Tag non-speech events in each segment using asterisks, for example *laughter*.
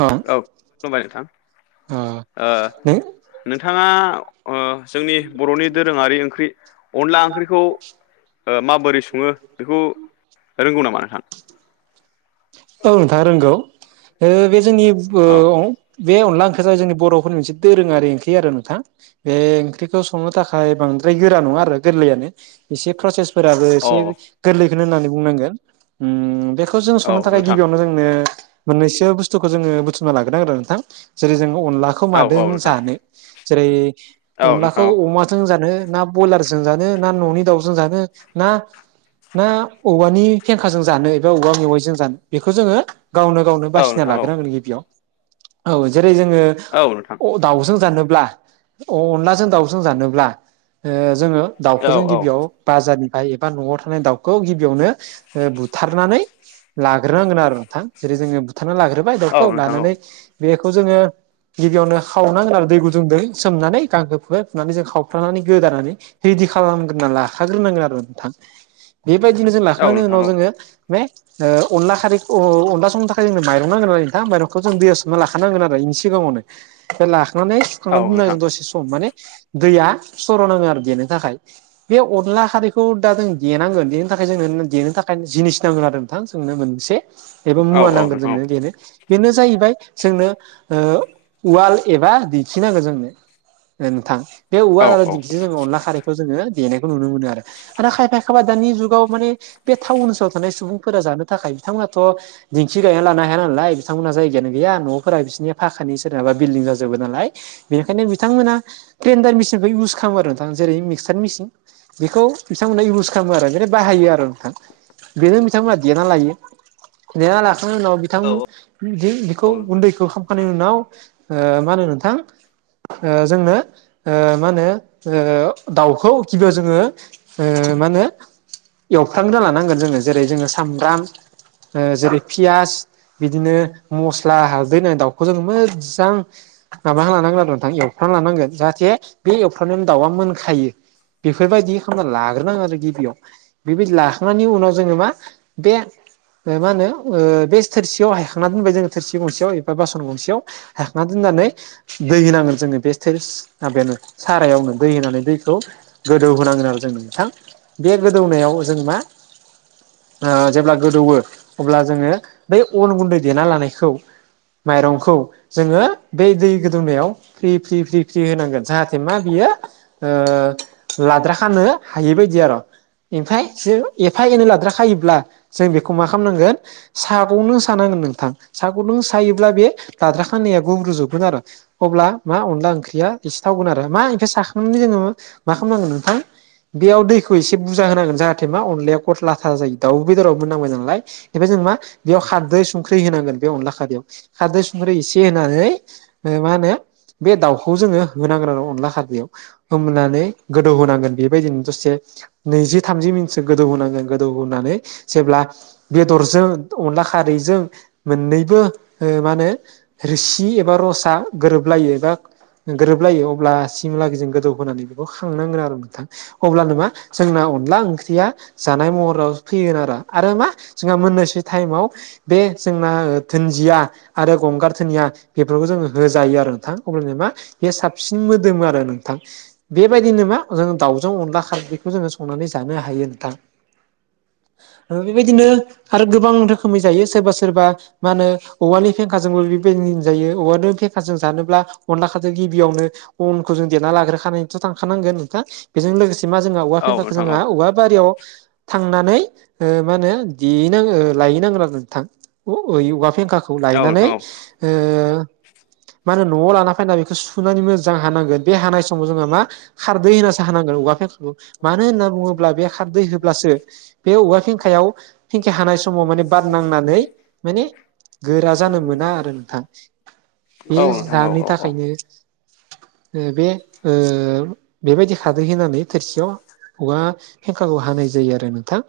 ओ औ खुलुमबाय नोंथां ओ नों नोंथाङा जोंनि बर'नि दोरोङारि ओंख्रि अनला ओंख्रिखौ ओ माबोरै सङो बेखौ रोंगौ नामा नोंथां औ नोंथाङा रोंगौ बे जोंनि ओ औ आव बे अनला ओंख्रिजों जोंनि बर'फोरनि मोनसे दोरोङारि ओंख्रि आरो नोंथां बे ओंख्रिखौ संनो थाखाय बांद्राय गोरा नङा आरो गोरलैयानो एसे प्रसेस फोराबो अ एसे गोरलैखौनो होननानै बुंनांगोन उम बेखौ जों औ संनो नोंथां बे जोंनो मोननैसो बुस्थुखौ बुथुमनानै लाग्रोनांगोन नोंथां जेरै जों अनला खौ औ औ मादों नोंथां जानो जेरै औ नोंथां अनलाखौ औ अमाजों जों जानो ना बयलारजों जानो ना न'नि दाउजों जानो ना ना औवानि फेंखाजों जानो एबा औवा मेवाइजों जानो बेखौ जोङो गावनो गावनो औ बासिना नोंथां औ लाग्रांगोन गिबियाव औ जेरै जोङो औ नोंथां अ दाउजों जानोब्ला अ अनलाजों दाउजों जानोब्ला जोङो दाउखौ जों औ गिबियाव बाजारनिफ्राय एबा न'आव थानाय दाउ खौ गिबियावनो बुथारनानै लाग्रोनांगोन आरो नोंथां जेरै जोङो बुथारना लाग्रोबाय औ नोंथां औ दाउखौ नोंथां औ लानानै बेखौ जोङो गिबियावनो खावनांगोन आरो दै गुदुंदो सोमनानै गांखो फुहाय फुनानै जों खावफ्रानानै गोदानानै रेदि खालामग्रोना लाखाग्रोनांगोन आरो नोंथां बेबायदिनो जों औ नोंथां औ नोंथां औ नोंथां औ नोंथां औ नोंथां औ नोंथां औ लाखांनायनि उनाव जोङो मे ओ अनला खारै अनला संनो थाखाय जोंनो माइरं नांगोन आरो नोंथां माइरंखौ जों दैयाव सोमना लाखानांगोन आरो बेनि सिगाङावनो बे लाखांनानै सुखांनानै दोननानै दसे सम माने दैया सर'नाङो आरो देनो थाखाय बे अनला खारैखौ दा जों देनांगोन देनो थाखाय जों देनो थाखाय जिनिस नांगोन आरो नोंथां जोंनो मोनसे एबा मुवा नांगोन जोंनो देनो बेनो जाहैबाय जोंनो उवाल एबा दिंखिनांगोन जोंनो ओ नोंथां बे उवाल आरो दिंखिजों अनला खारैखौ जोङो देनायखौ नुनो मोनो आरो आरो खायफा खायफा दानि जुगाव माने बे टाउन ओनसोलाव थानाय सुबुंफोरा जानो थाखाय बिथांमोनाथ' दिंखि गायना लानो हाया नालाय बिथांमोनहा जायगायानो गैया न'फोरा बिसोरनि फाखानि सोरनाबा बिल्डिं जाजोबो नालाय बेनिखायनो बिथांमोना ग्रेन्डार मेसिनखौ इउस खालामो आरो नोंथां जेरै मिक्सार मेसिन बेखौ बिथांमोना इउस खालामो आरो जेरै बाहायो आरो नोंथां बेनो बिथांमोना देना लायो देना लाखांनायनि उनाव बिथां बेखौ उन्दैखौ खालामखांनायनि उनाव ओ मा होनो नोंथां जोंनो मा होनो दाउखौ गिबियाव जोङो मा होनो एवफ्रामग्रोना लानांगोन जोङो जेरै जोङो सामब्राम जेरै पियास बिदिनो मस्ला हालदै होना दाउखौ जोङो मोजां माबा लानांगोन आरो नोंथां एवफ्रामना लानांगोन जाहाथे बे एवफ्रामनायावनो दाउआ मोनखायो बेफोरबायदि खालामना लाग्रोनांगौ आरो गिबियाव बेबायदि लाखांनायनि उनाव जोङो मा बे मा होनो बे थोरसियाव हायखांना दोनबाय जोङो थोरसि गंसेयाव एबा बासन गंसेयाव हायखांना दोननानै दै होनांगोन जोंनो बे थेस माबायानो सारायावनो दै होनानै दैखौ गोदौ होनांगोन आरो जोंनो नोंथां बे गोदौनायाव जों मा जेब्ला गोदौवो अब्ला जोङो बे अन गुन्दै देना लानायखौ माइरंखौ जोङो बे दै गोदौनायाव फ्रि फ्रि फ्रि फ्रि होनांगोन जाहाथे मा बियो लाद्रा खानो हायि बायदि आरो इनफायसो एफा एनै लाद्रा ब्लाजों बेखौ मा खालामनांगोन सागंजों सानांगोन नोंथां सागंजों सायोब्ला बे लाद्रा खाना गुब्रुजोबगोन आरो अब्ला मा अनला ओंख्रिया एसे थावगोन आरो मा इमफाय साखांनानै जोङो मा खालामनांगोन नोंथां बेयाव दैखौ एसे बुरजा होनांगोन जाहाथे मा अनलाया फथला था जायो दाउ बेदरावबो मोननांबाय नालाय एबा जों मा बेयाव खारदै संख्रि होनांगोन बे अनला खारैयाव खारदै संख्रै एसे होनानै ओमफाय मा होनो बे दाउखौ जोङो होनांगोन आरो अनला खारदैयाव फोमोननानै गोदौहोनांगोन बेबायदिनो दसे नैजि थामजि मिनिटसो गोदौ होनांगोन गोदौ होनानै जेब्ला बेदरजों अनला खारैजों मोननैबो मा होनो रोसि एबा रसा गोरोबलायो एबा गोरोबलायो अब्ला *unintelligible* जों गोदौ होनानै बेखौ खांनांगोन आरो नोंथां अब्ला नो मा जोंना अनला ओंख्रिया जानाय महराव फैगोन आरो मा जोंहा मोननैसो टाइमाव बे जोंना थोनजिया आरो गंगार धोनिया बेफोरखौ जोङो होजायो आरो नोंथां अब्लानिया मा बे साबसिन मोदोमो आरो नोंथां बेबायदिनो मा जों दाउजों अनला खारैखौ जोङो संनानै जानो हायो नोंथां बेबायदिनो आरो गोबां रोखोमै जायो सोरबा सोरबा मा होनो औवानि फेंखाजोंबो बेबायदि जायो औवानि फेंखाजों जानोब्ला अनलाखो जों गिबियावनो अनखौ जों देरना लाग्रोखानायाथ' थांखानांगोन नोंथां बेजों लोगोसे मा जोंहा औवा फेंखाखौ जोंहा औवा बारियाव थांनानै मा होनो देहैनांगो लाहैनांगोन आरो थां औवा फेंखाखौ खौ लायनानै ओ मा होनो न'आव लाना फैना बेखौ सुनानै मोजां हानांगोन। बे हानाय समाव जोङो मा खारदै होनासो हानांगोन औवा मानो होनना बुङोब्ला बे खारदै ब्लासो बे औवा फेंखायाव फेंखा हानाय समाव माने बार नांनानै माने गोरा जानो मोना आरो नोंथां बे जाहोननि थाखायनो ओ बे ओ बेबायदि खारदै होनानै थोरसियाव एबा फेंखायाव हानाय जायो आरो नोंथां।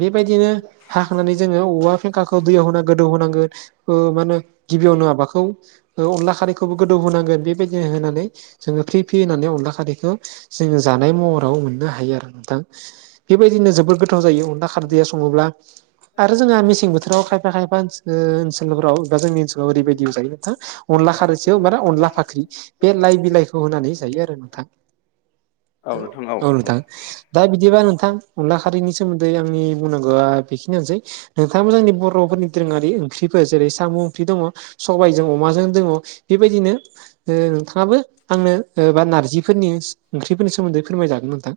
बेबायदिनो हाखांनानै जोङो औवा फेंखाखौ दैयाव होना गोदौ होनांगोन। ओ मा होनो गिबियावनो माबाखौ अनला खारैखौबो गोदौ होनांगोन बेबायदिनो होनानै जोङो फ्रि फ्रि होनानै अनला खारैखौ जोङो जानाय महराव मोननो हायो आरो नोंथां। बेबायदिनो जोबोर गोथाव जायो अनला खारदैया सङोब्ला आरो जोंहा मेसें बोथोराव खायफा खायफा खायफा ओ ओनसोलफोराव एबा जोंनि ओनसोलाव ओरैबायदि जायो मा अनला खारैसेयाव मा अनला फाख्रि बे लाइ बिलाइखौ होनानै जायो आरो नोंथां। औ नोथां दा बिदिबा नोंथां अनला खारिनि सोमोन्दै आंनि बुंनांगौआ बेखिनियानोसै। नोंथाङाबो जोंनि बर'फोरनि दोरोङारि ओंख्रिफोर जेरै साम' ओंख्रि दङ सबायजों अमाजों दङ बेबायदिनो ओ नोंथाङाबो आंनो ओ बा नारजिफोरनि ओंख्रिफोरनि सोमोन्दै फोरमायजागोन नोंथां।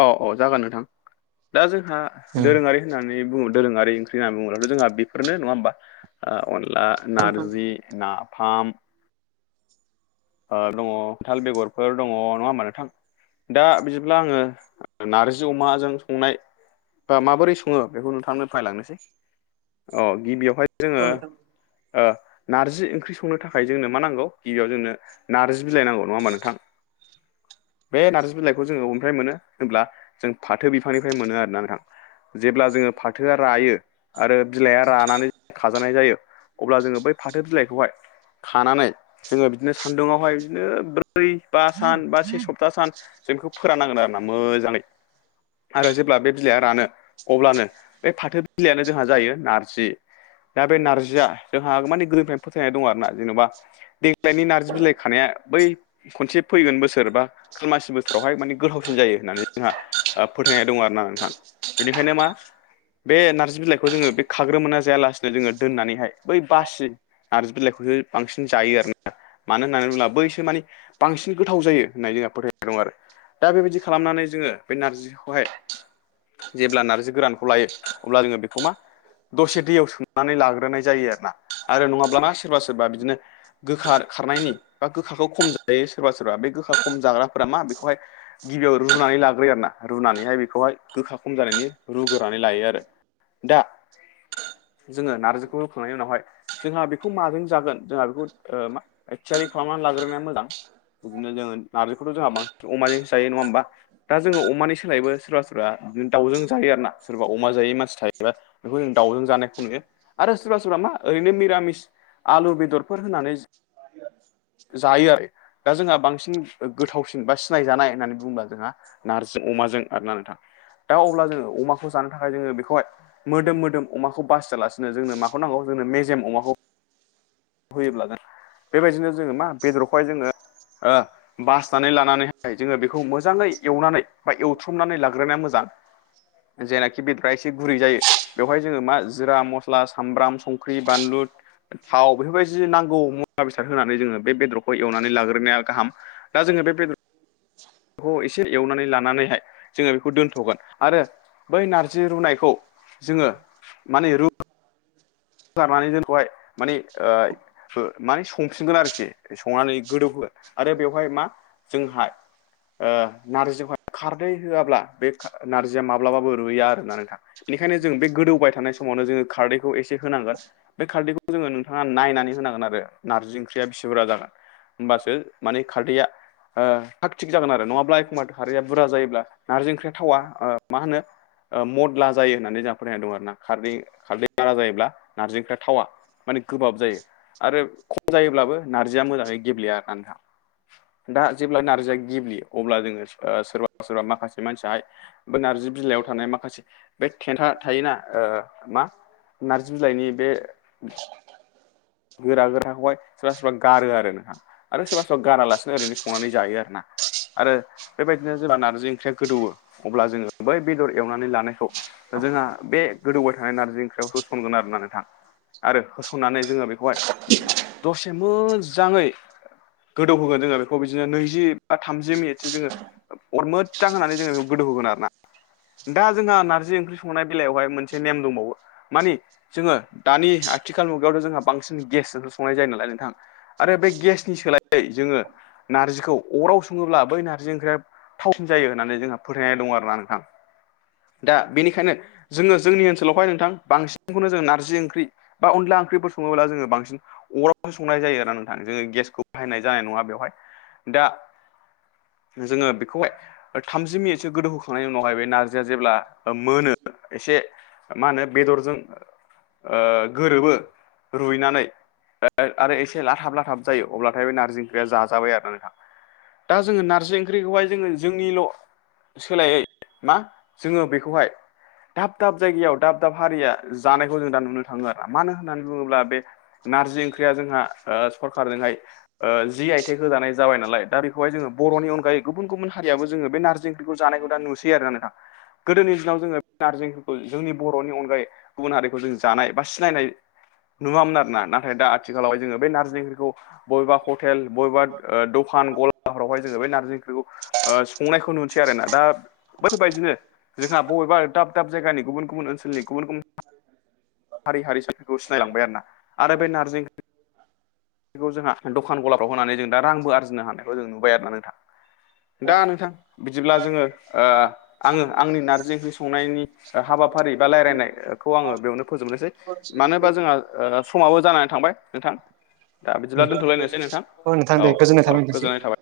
औ औ जागोन नोंथां दा जोंहा औ दोरोङारि होननानै बुङो दोरोङारि ओंख्रि होननानै बुङोब्लाथ' जोंहा बेफोरनो नङा होमबा अनला नारजि नाफाम दङ थाल बेगरफोर दङ नङा होमबा नोंथां। दा बिदिब्ला आङो नार्जि अमाजों संनाय बा माबोरै सङो बेखौ नोंथांनो फोरमाय लांनोसै औ गिबियावहाय जोङो ओ नारजि ओंख्रि संनो थाखाय जोंनो मा नांगौ गिबियाव जोंनो नारजि बिलाइ नांगौ नङा होमबा नोंथां। बे नारजि बिलाइखौ जोंङो बबेनिफ्राय मोनो होनब्ला जों फाथो बिफांनिफ्राय मोनो आरोना नोंथां। जेब्ला जोङो फाथोआ रायो आरो बिलाइआ रानानै खाजानाय जायो अब्ला जोङो बै फाथो बिलाइखौहाय खानानै जोङो बिदिनो सान्दुुङावहाय बिदिनो ब्रै बा सान बा से सप्ता सान जों बेखौ फोराननांगोन आरोना मोजाङै आरो जेब्ला बे बिलाइआ रानो अब्लानो बे फाथो बिलाइयानो जोंहा जायो नारजि। दा बे नारजिया जोंहा माने गोदोनिफ्रायनो फोथायनाय दं आरो ना जेनेबा देग्लायनि नार्जि बिलाइ खानाया बै खनसे फैगोन बोसोर बा खालमासि बोसोरावहाय माने गोथावसिन जायो होननानै जोंहा फोथायनाय दं आरो ना नोंथां बेनिखायनो मा बे नार्जि बिलाइखौ जोङो बे खाग्रोमोना जायालासिनो जोङो दोननानैहाय बै बासि नार्जि बिलाइखौसो बांसिन जायो आरोना। मानो होननानै बुङोब्ला बैसो माने बांसिन गोथाव जायो होननानै जोंहा फोथायनाय दं आरो। दा बेबायदि खालामनानै जोङो बे नारजिखौहाय जेब्ला नार्जि गोरानखौ लायो अब्ला जोङो बेखौ मा दसे दैयाव सुनानै लाग्रोनाय जायो आरो ना आरो नङाब्लाना सोरबा सोरबा बिदिनो गोखा खारनायनि बा गोखाखौ खम जायो सोरबा सोरबा बे गोखा खम जाग्राफोरा मा बेखौहाय गिबियाव रुनानै लाग्रोयो आरोना रुनानैहाय बेखौहाय गोखा खम जानायनि रुग्रोनानै लायो आरो। दा जोङो नार्जिखौ रुखांनायनि उनावहाय जोंहा बेखौ माजों जागोन जोंहा बेखौ मा थियारि खालामनानै लाग्रोनाया मोजां बिदिनो जोङो नारजिखौथ' जोंहा बांसिन अमाजोंसो जायो नङा होमबा। दा जोङो अमानि सोलायबो सोरबा सोरबा बिदिनो दाउजों जायो आरो ना सोरबा अमा जायै मानसि थायोबा। बेखौ जों दाउजों जानायखौ नुयो आरो सोरबा सोरबा मा ओरैनो निरामिस आलु बेदरफोर होनानै जायो आरो दा जोंहा बांसिन गोथावसिन बा सिनायजानाय होननानै बुङोब्ला जोंहा नार्जि अमाजों आरोना नोंथां दा अब्ला जोङो अमाखौ जानो थाखाय जोङो बेखौहाय मोदोम मोदोम अमाखौ बासियालासिनो जोंनो माखौ नांगौ जोंनो मेजेम अमाखौ होयोब्ला बेबायदिनो जोङो मा बेदरखौहाय जोङो ओ बासनानै लानानैहाय जोङो बेखौ मोजाङै एवनानै बा एवथ्रमनानै लाग्रोनाया मोजां जेनाखि बेदरा एसे गुरै जायो बेवहाय जोंङो मा जिरा मस्ला सामब्राम संख्रि बानलु थाव बेफोरबायदि नांगौ मुवा बेसाद होनानै जोंङो बे बेदरखौ एवनानै लाग्रोनाया गाहाम दा जोंङो बे बेदर खौ एसे एवनानै लानानैहाय जोंङो बेखौ दोनथ'गोन आरो बै नारजि रुनायखौ जोंङो माने रु गारनानै जोंखौहाय माने ओ माने संसिगोन आरोखि संनानै गोदौहोगोन आरो बेवहाय मा जोंहा ओ नारजिखौहाय खारदै होआब्ला बे नारजिया माब्लाबो रुैया आरो ना नोंथां बेनिखायनो जों बे गोदौबाय थानाय समावनो जोंङो खारदै बेखौ एसे होनांगोन बे खारदैखौ जोंङो नोंथांङा नायनानै होनांगोन आरो नारजि ओंख्रिया बिसिफोरा जागोन होमबासो माने खारदैया ओ थाग थिग जागोन आरो नङाब्ला एखम्बाथ' खारैया बुरजा जायोब्ला नारजि ओंख्रिया थावा मा होनो मदला जायो होननानै जोंहा फोथायनाय दं आरो ना खारै खारदै बारा जायोब्ला नारजिफ्रा थावा माने गोबाब जायो आरो जायोब्लाबो नारजिया मोजांङै गेब्लेया आरोना नोंथां दा जेब्ला नारजिया गेब्लियो अब्ला जोंङो सोरबा सोरबा माखासे मानसियाहाय बे नारजि बिलाइयाव थानाय माखासे बे खेन्था थायोना ओ मा जुजाइनि बे गोरा गोराखौहाय सोरबा सोरबा गारो आरो नोंथां आरो सोरबा सोरबा गारालासिनो ओरैनो संनानै जायो आरो ना आरो बेबायदिनो जेब्ला नारजि ओंख्रिया गोदौवो अब्ला जोङो बै बेदर एवनानै लानायखौ जोंहा बे गोदौबाय थानाय नारजि ओंख्रियाव होसनगोन आरोना नोंथां आरो होसननानै जोंङो बे *inaudible* दसे मोजांङै गोदौ होगोन जोंङो बेखौ बिदिनो नैजि बा थामजि मिनिटसो जोंङो अर मोजां होननानै जोंङो बेखौ गोदौ होगोन आरो ना दा जोंहा नारजि ओंख्रि संनाय बेलायावहाय मोनसे नेम दंबावो मानि जोङो दानि आथिखाल मुगायावथ' जोंहा बांसिन गेसजोंङो संनाय जायो नालाय नोंथां आरो बे गेसनि सोलायै जोंङो नारजिखौ अराव सङोब्ला बै नारजि ओंख्रिया थाव जायो होननानै जोंहा फोथायनाय दं आरो ना नोंथां दा बेनिखायनो जोंङो जोंनि ओनसोलाव हाय नोंथां बांसिनखौनो जोंङो नारजि ओंख्रि बा अनला ओंख्रिबो संङोब्ला जोंङो बांसिन अरावसो संनाय जायो आरो नोंथां जोंङो गेसखौ बाहायनाय जानाय नंङा बेवहाय दा जोंङो बेखौहाय थामजि मिनिटसो गोदौ होखांनायनि उनावहाय बे नार जिया जेब्ला मोनो एसे मा होनो बेदरजों गोरोबो रुइनानै आरो एसे लाथाब लाथाब जायो अब्लाथाय बे नारजि ओंख्रिया जाजाबाय आरो नोंथां दा जोंङो नारजि ओंख्रिखौहाय जोङो जोंनिल' सोलायै मा जोंङो बेखौहाय दाब दाब जायगायाव दाब दाब हारिया जानायखौ जों दा नुनो थांङो आरो मानो हो ननानै बुंङोब्ला बे नारजि ओंख्रिया जोंहा ओ सरखारजोंहाय ओ जि आइ टेक होजानाय जाबाय नालाय दा बेखौहाय जोंङो बरनि अनगायै गुबुन गुबुन हारियाबो जोङो बे नारजि बेफोर जानायखौ दा नुसै आरोना नोंथां गोदोनि दिनाव जोंङो बे नारजिफोरखौ जोंनि बर'नि अनगायै गुबुन हारिखौ जों जानाय बा सिनायनाय नुवामोन आरो ना नाथाय दा आथिखालावहाय जोंङो बे नारजि ओंख्रिखौ बबेबा हटेल बबेबा दखान फोरावहाय जोंङो बेै नारजि ओंख्रिखौ संनायखौ नुसै आरोना दा बेफोरबायदिनो जोंहा बबेबा दाब दाब जायगानि गुबुन गुबुन ओनसोलनि गुबुन गुबुन हारि हारिसाफोरखौ सिनायलांबाय आरोना आरो बे नारजि बेखौ जोंहा दखान गलाफ्राव होनानै जों दा रांबो आरजिनो हानायखौ जों नुबाय आरो ना नोंथां दा नोंथां बिदिब्ला जोंङो आंङो आंनि नारजि ओंख्रि संनायनि हाबाफारि बा रायलायनायखौ आंङो बेयावनो जोबनोसै मानो होनोबा जोंहा समावबो जानानै थांबाय नोंथां दा दे बिदिब्ला दोनथ'लायनोसै नोंथां नोंथां औ दे गोजोननाय औ थाबाय नोंथांसिम गोजोननाय थाबाय